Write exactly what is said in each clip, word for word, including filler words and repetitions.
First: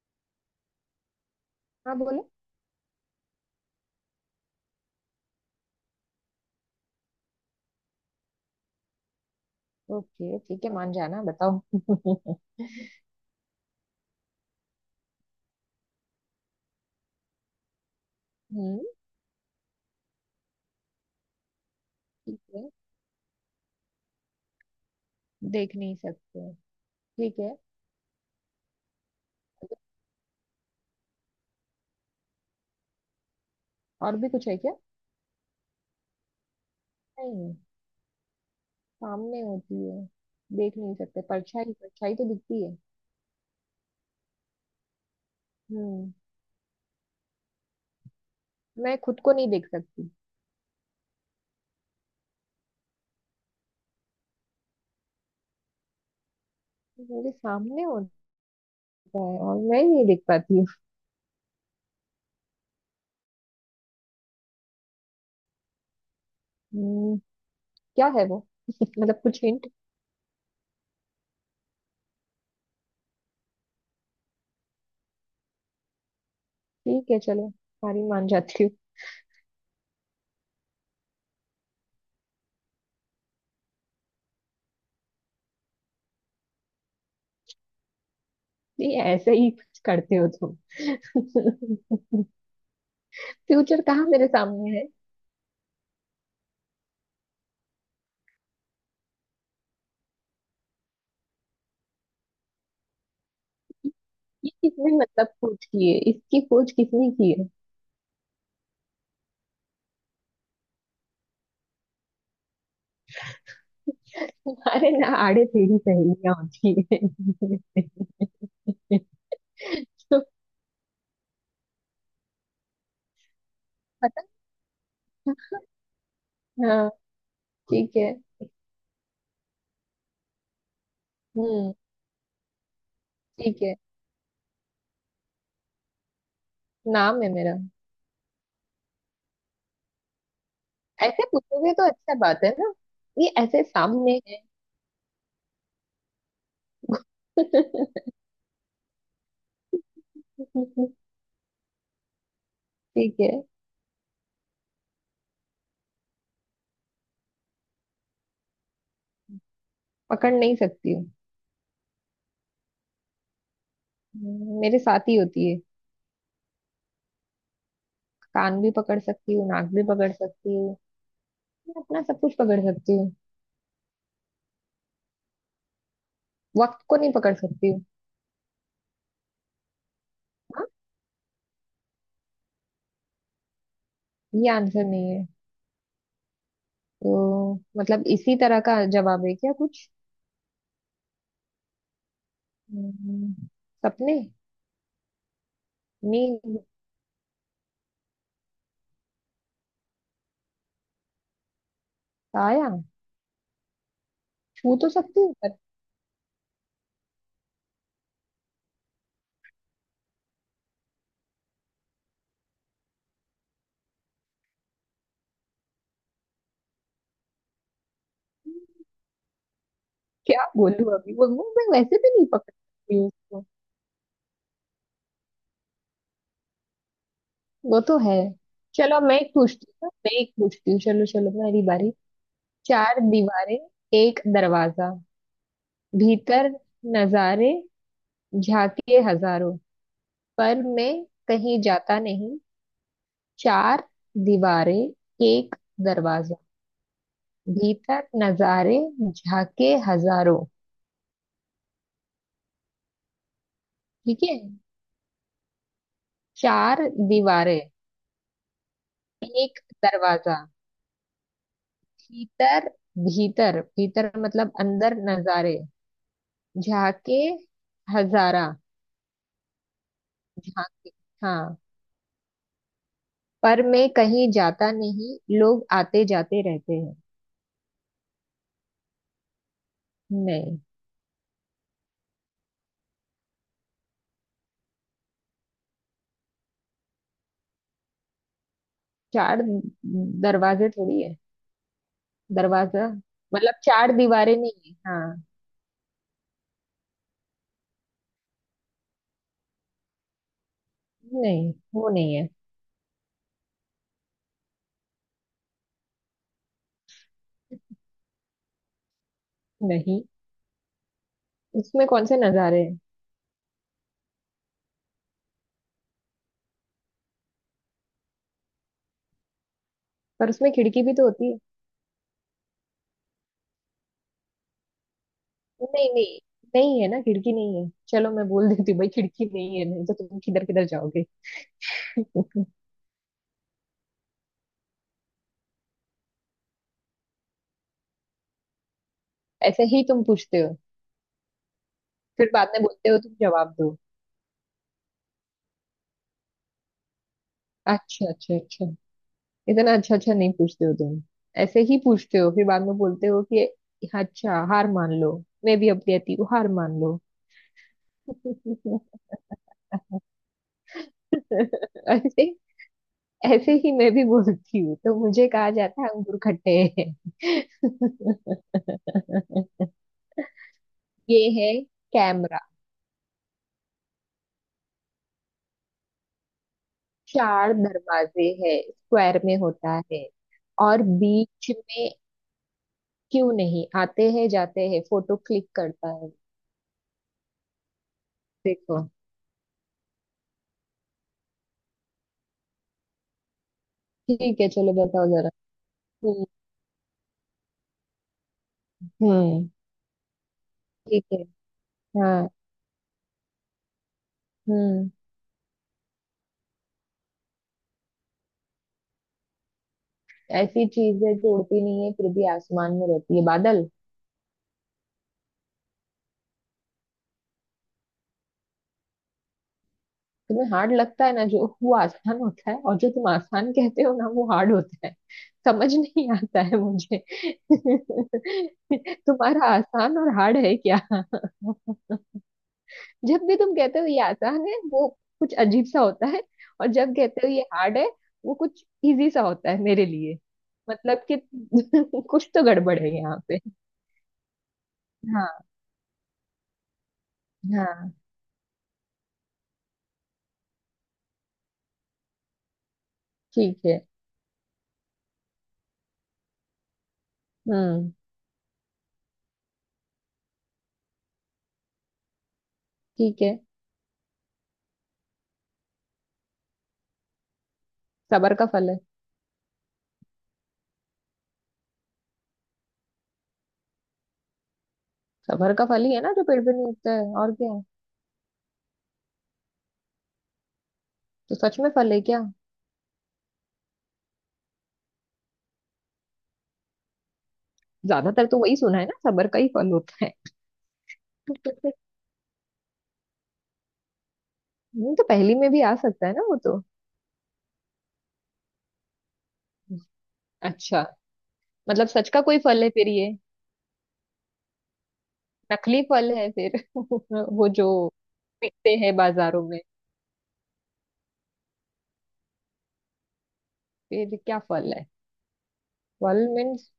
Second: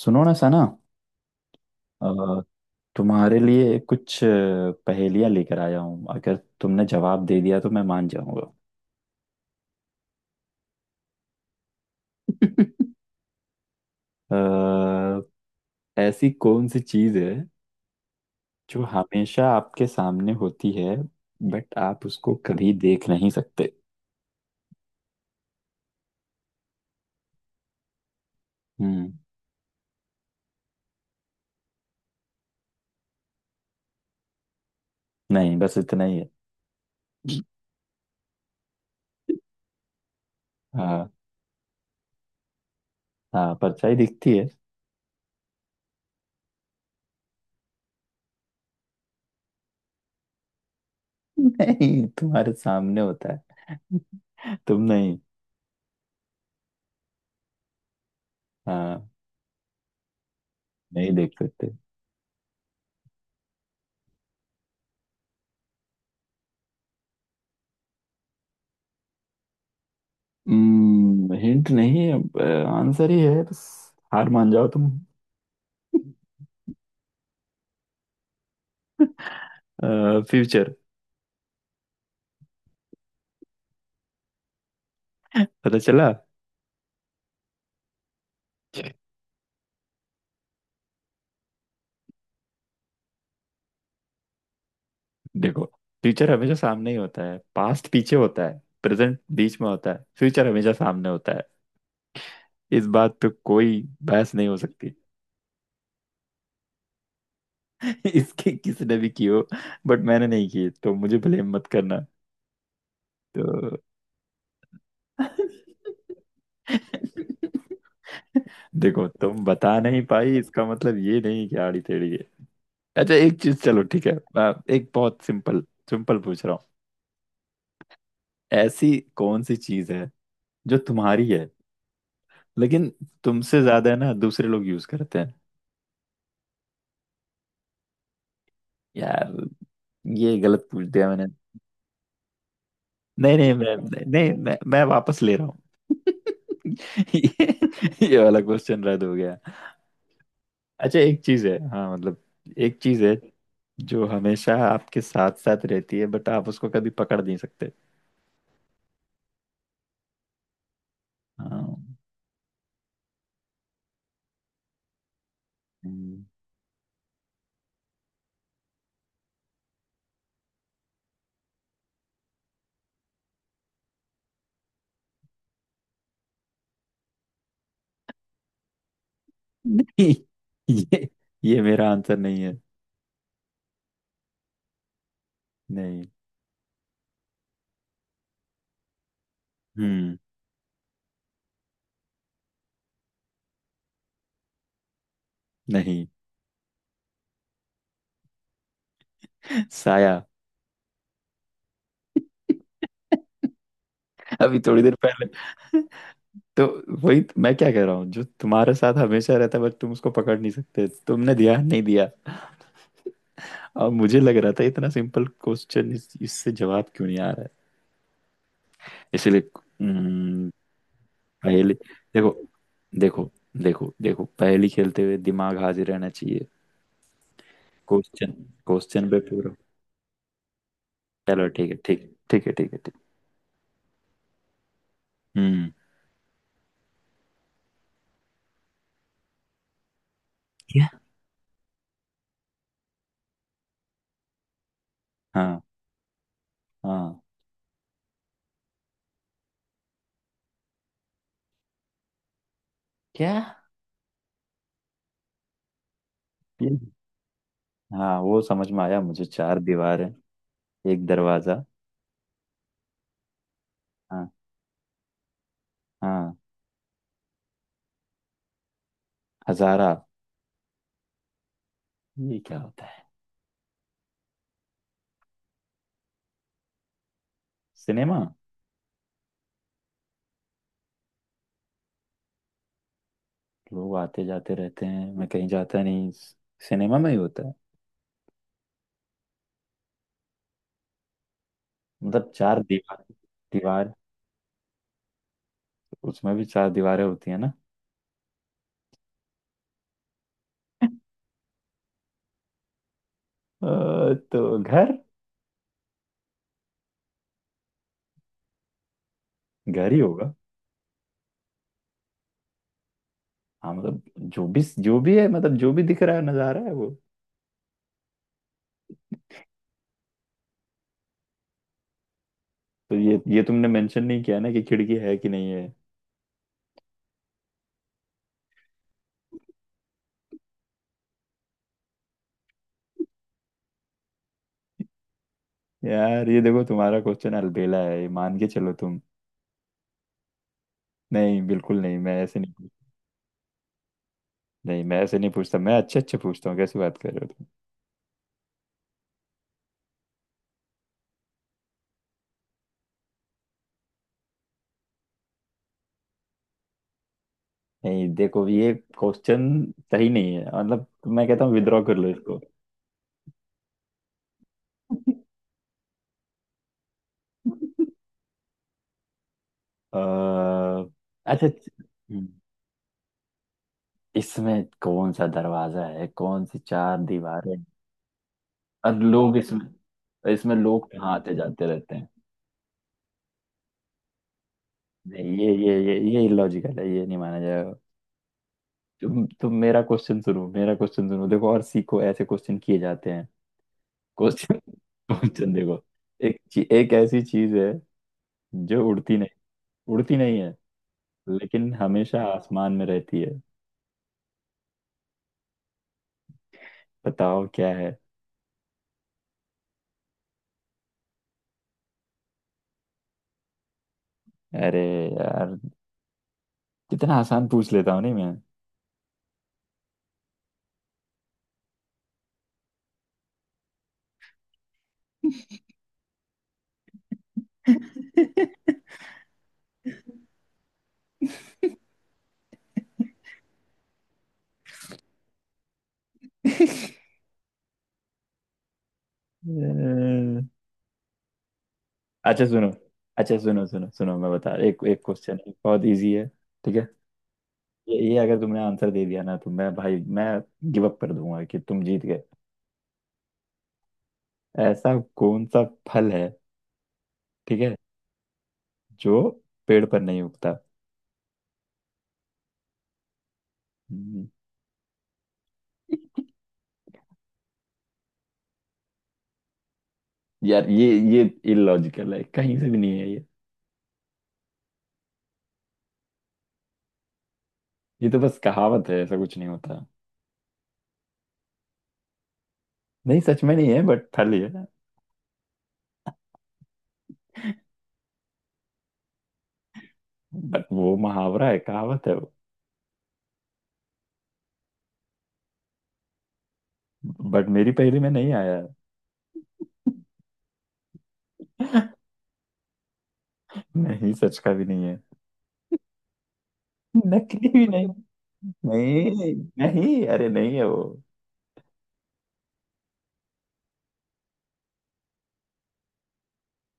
सुनो ना सना। हाँ, बोलो। अ, तुम्हारे लिए कुछ पहेलियां लेकर आया हूँ। अगर तुमने जवाब दे दिया तो मैं मान जाऊंगा। ओके, ठीक है, मान जाना, बताओ। हम्म। अ, ऐसी कौन सी चीज है जो हमेशा आपके सामने होती है बट आप उसको ठीक है, कभी देख नहीं सकते। देख नहीं सकते। ठीक है। हम्म। और भी कुछ है क्या? नहीं बस इतना ही है। नहीं, सामने होती है, देख नहीं हाँ, सकते। परछाई, परछाई तो दिखती है। हाँ परछाई दिखती है। हम्म। मैं खुद को नहीं देख सकती। नहीं, तुम्हारे सामने होता है, तुम नहीं। मेरे सामने होता हाँ, है और मैं नहीं देख पाती हूँ। नहीं देख सकते। हम्म, क्या है वो? मतलब कुछ हिंट। हम्म, हिंट नहीं अब, आंसर ही है बस। हार मान जाओ तुम। ठीक है, चलो, सारी मान जाती हूँ। फ्यूचर। पता चला। ये ऐसे ही कुछ करते हो तुम। फ्यूचर कहाँ मेरे सामने है? देखो, फ्यूचर हमेशा सामने ही होता है, पास्ट पीछे होता है, प्रेजेंट बीच में होता है, फ्यूचर हमेशा सामने होता है। इस बात पे कोई बहस नहीं ये हो किसने, सकती। मतलब खोज की है, इसकी खोज किसने की है? इसकी किसने भी की हो बट मैंने नहीं की, तो मुझे ब्लेम मत करना तो। अरे ना, आड़े टेढ़ी सहेलियां होती है। देखो, तुम बता नहीं तो पाई इसका मतलब ये नहीं कि आड़ी टेढ़ी। अच्छा एक चीज, चलो ठीक है। पता आ, एक बहुत था? सिंपल, सिंपल पूछ रहा हूँ। हाँ, ठीक है। ऐसी कौन सी चीज है जो तुम्हारी है हम्म। लेकिन तुमसे ठीक है, ज्यादा है ना दूसरे लोग यूज करते हैं। नाम है मेरा। यार, ये गलत पूछ दिया ऐसे मैंने। पूछोगे तो अच्छा बात है ना। ये नहीं नहीं ऐसे मैं सामने नहीं है। मैं, मैं वापस ले रहा हूँ। ये, ये वाला क्वेश्चन रद्द हो गया। अच्छा एक चीज है, हाँ मतलब एक चीज है ठीक है, जो हमेशा आपके साथ साथ रहती है बट आप उसको कभी पकड़ नहीं सकते। पकड़ नहीं सकती हूँ। हाँ। हम्म, मेरे साथ ही होती है। हम्म। कान भी पकड़ सकती हूँ, नाक भी पकड़ सकती हूँ। मैं अपना सब कुछ पकड़ सकती हूँ। वक्त को नहीं पकड़ सकती हूँ। नहीं, हाँ, ये ये मेरा आंसर नहीं है। ये आंसर नहीं। नहीं। तो मतलब इसी तरह का जवाब है क्या कुछ? हम्म। हम्म, सपने। नहीं। नींद। साया। आया। अभी छू थोड़ी तो देर सकती पहले हूँ पर। तो, वही तो मैं क्या कह रहा हूँ, जो तुम्हारे साथ हमेशा रहता है बट तुम उसको पकड़ नहीं सकते। तुमने दिया नहीं, दिया। और मुझे लग रहा था इतना सिंपल क्वेश्चन, इस, इससे जवाब क्यों नहीं आ रहा है, इसीलिए। क्या हम्म, बोलूँ अभी, वो वो मैं पहेली। वैसे भी नहीं देखो, पकड़ सकती हूँ देखो, उसको। देखो देखो पहेली खेलते हुए दिमाग हाजिर रहना चाहिए। वो तो है। क्वेश्चन, चलो अब क्वेश्चन पे मैं एक पूरा। पूछती हूँ। हाँ, मैं एक पूछती हूँ, चलो चलो, चलो, मेरी ठीक है बारी। ठीक है ठीक है ठीक है ठीक। चार दीवारें, एक दरवाजा, हम्म। भीतर नजारे, झांकिए हजारों, पर क्या? मैं कहीं जाता नहीं। चार दीवारें, एक हाँ। दरवाजा, हाँ। भीतर नजारे, झाके हजारों। क्या? ठीक है। चार दीवारें, हाँ, वो समझ में आया मुझे, चार एक दीवार है, दरवाजा, एक दरवाजा, भीतर भीतर भीतर हाँ, मतलब अंदर नजारे, हाँ, झाके हजारा, हजारा। झाके। हाँ, ये क्या होता है? पर मैं कहीं जाता नहीं, लोग आते जाते रहते हैं। सिनेमा। नहीं, लोग आते जाते रहते हैं, मैं कहीं जाता नहीं, सिनेमा में ही होता है। चार दरवाजे थोड़ी है। मतलब चार दरवाजा दीवार, मतलब दीवार, चार दीवारें नहीं है। हाँ, उसमें भी चार दीवारें होती है ना। नहीं वो नहीं है। अ, तो घर, घर ही नहीं, होगा। उसमें कौन से नजारे हैं? हाँ मतलब जो भी, जो भी है, मतलब जो भी दिख रहा है नजारा है वो। पर उसमें खिड़की भी तो होती है। तो ये, ये तुमने मेंशन नहीं किया ना कि खिड़की है कि नहीं है। नहीं नहीं, नहीं है ना, खिड़की नहीं है, चलो मैं बोल देती हूँ भाई, खिड़की नहीं है, नहीं तो तुम किधर किधर जाओगे। यार, ये देखो तुम्हारा क्वेश्चन अलबेला है, ये मान के चलो तुम। ऐसे ही तुम पूछते हो, नहीं बिल्कुल नहीं, मैं फिर ऐसे बाद में नहीं। बोलते हो तुम जवाब दो। नहीं मैं ऐसे नहीं पूछता, मैं अच्छे अच्छे पूछता हूँ, कैसी बात कर रहे हो तुम। अच्छा अच्छा अच्छा, इतना अच्छा अच्छा नहीं पूछते हो तुम। ऐसे ही पूछते हो फिर बाद में बोलते हो कि अच्छा हार मान लो। मैं भी अब कहती हूँ हार मान लो। नहीं देखो, ये क्वेश्चन सही नहीं है, मतलब मैं कहता हूँ विद्रॉ कर लो ऐसे इसको। ऐसे ही मैं भी बोलती हूँ तो मुझे कहा जाता है अंगूर खट्टे हैं। अह, ये अच्छा है हम्म, कैमरा। इसमें कौन सा दरवाजा है, कौन सी चार दीवारें चार हैं? दरवाजे हैं, और स्क्वायर लोग में इसमें, होता है। इसमें और लोग कहाँ आते बीच जाते में रहते हैं? क्यों नहीं आते हैं जाते हैं, फोटो नहीं, ये क्लिक ये करता ये है। ये इलॉजिकल है, ये नहीं माना जाएगा। देखो, तुम तुम मेरा क्वेश्चन सुनो, मेरा क्वेश्चन सुनो, देखो और सीखो ऐसे क्वेश्चन किए जाते हैं। ठीक है, क्वेश्चन, चलो बताओ जरा। क्वेश्चन देखो। हम्म। एक ची- एक ऐसी चीज है जो उड़ती नहीं, हम्म। उड़ती नहीं है ठीक है। लेकिन हमेशा हाँ। आसमान में रहती है। हम्म। बताओ क्या है। ऐसी चीज है जो उड़ती नहीं है फिर भी आसमान में रहती है, बादल। अरे यार, कितना आसान पूछ लेता हूँ नहीं मैं। तुम्हें हार्ड लगता है ना जो, वो आसान होता है, और जो तुम आसान कहते हो ना, वो हार्ड होता है। समझ नहीं आता है मुझे। तुम्हारा आसान और हार्ड है क्या? जब भी तुम कहते हो ये आसान है, वो कुछ अजीब सा होता है। और जब कहते हो ये हार्ड है, वो कुछ इजी सा होता है मेरे लिए। अ, मतलब कि कुछ तो अच्छा सुनो, गड़बड़ है यहाँ अच्छा पे। सुनो सुनो सुनो, मैं बता एक एक क्वेश्चन हाँ। है बहुत इजी है, ठीक है? हाँ, ये, ये अगर तुमने आंसर दे दिया ना तो मैं, भाई मैं गिव अप कर दूंगा कि तुम जीत गए। ठीक है। ऐसा कौन सा फल है, ठीक है, हम्म। जो पेड़ पर नहीं उगता। ठीक है, सबर का फल है। यार, ये ये इलॉजिकल है, कहीं से भी नहीं है ये। सबर का फल ही है ना जो पेड़ पे नहीं उगता है, और क्या है। ये तो बस कहावत है, ऐसा कुछ नहीं होता। तो सच में फल है क्या? नहीं सच में नहीं है बट फली है। ज्यादातर तो वही सुना है ना, सबर का ही फल होता है। बट वो मुहावरा है, नहीं, कहावत है वो। तो पहली में भी आ सकता है ना वो तो। बट मेरी पहेली में नहीं आया। अच्छा, मतलब सच का कोई फल है फिर ये? नहीं सच का भी नहीं है। नकली फल है फिर, नकली वो भी जो नहीं। मिलते हैं नहीं, बाजारों में। नहीं, अरे नहीं है वो। फिर क्या फल है? फल मीन्स,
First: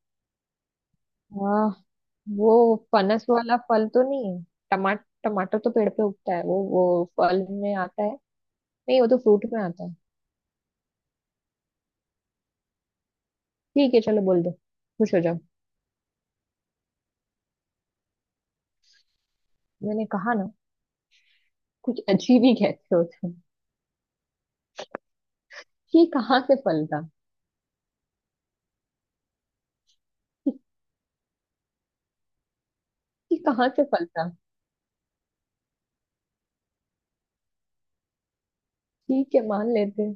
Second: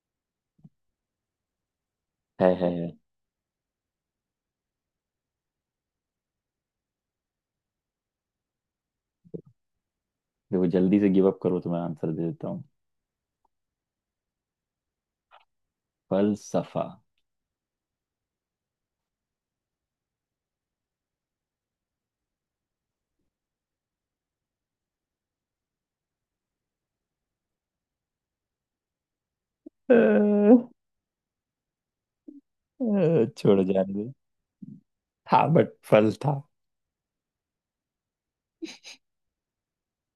हाँ, है, है, वो है। फनस वाला फल तो नहीं है। टमाटर, टमाटर तो पेड़ पे उगता है, वो वो फल में आता है। नहीं वो तो फ्रूट में आता है। देखो, जल्दी से गिव अप करो तो मैं आंसर दे देता हूँ। ठीक है चलो बोल दो, खुश हो जाओ। फलसफा। मैंने कहा ना, कुछ अजीब ही कहते हो तुम। ये कहाँ से फल था? अ, अ, ये छोड़, कहाँ से जाने फल दे। था? हाँ बट फल था। ठीक है मान लेते हैं।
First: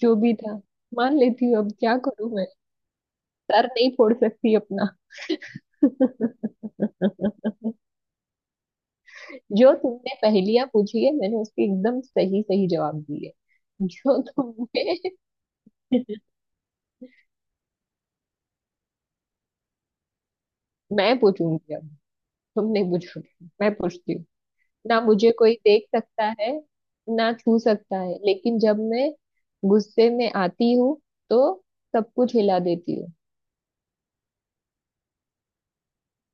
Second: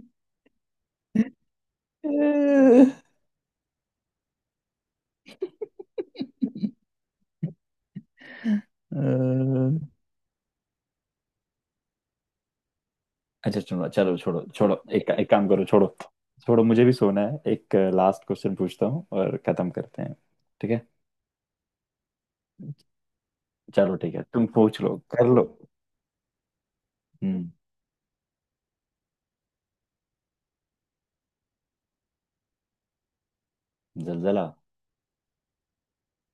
जो भी था, मान लेती हूँ, अब क्या अ, करूं मैं। सर नहीं फोड़ सकती अपना। अ, जो तुमने पहेलियां पूछी है, मैंने उसके एकदम सही सही जवाब दिए। अच्छा चलो चलो, जो छोड़ो छोड़ो, तुमने एक एक काम करो, छोड़ो। छोड़ो, मुझे भी सोना है, एक लास्ट क्वेश्चन पूछता हूँ और खत्म करते हैं, ठीक है? मैं पूछूंगी अब, तुम नहीं पूछोगे, मैं चलो पूछती ठीक है, हूँ। तुम पूछ लो, ना कर मुझे लो। कोई देख सकता है, ना हम्म। छू सकता है, लेकिन जब मैं गुस्से में आती हूँ तो सब कुछ हिला देती हूँ। जलजला।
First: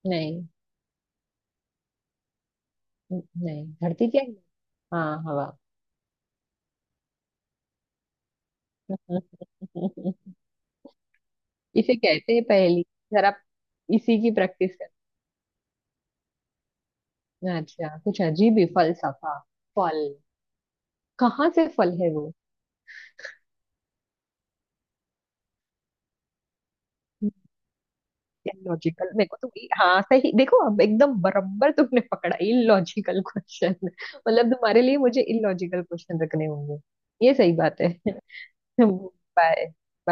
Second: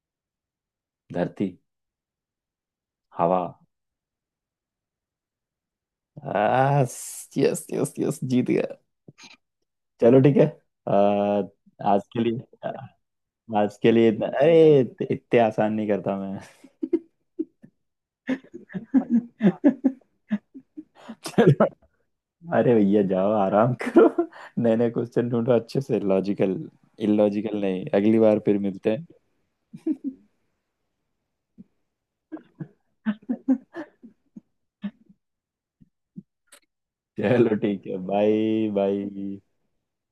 नहीं। धरती। न- हवा। नहीं धरती क्या है? हाँ, हवा। यस, यस यस यस, जीत गया। चलो ठीक है। आ, इसे आज के कहते हैं लिए, पहेली जरा। आज के लिए इसी इतना, की प्रैक्टिस अरे कर। इत- इतने आसान नहीं करता मैं। अच्छा, कुछ अजीब ही फलसफा फल। चलो, कहाँ से फल है वो? अरे भैया जाओ आराम करो। नए नए क्वेश्चन ढूंढो, अच्छे से लॉजिकल, इलॉजिकल नहीं। अगली बार फिर मिलते लॉजिकल मेरे को तुम, हाँ सही, देखो अब एकदम बराबर तुमने पकड़ा, हैं। Illogical question. मतलब तुम्हारे लिए मुझे इलॉजिकल क्वेश्चन रखने होंगे। ये सही चलो बात ठीक है। है, बाय, बाय। बाय। बाय।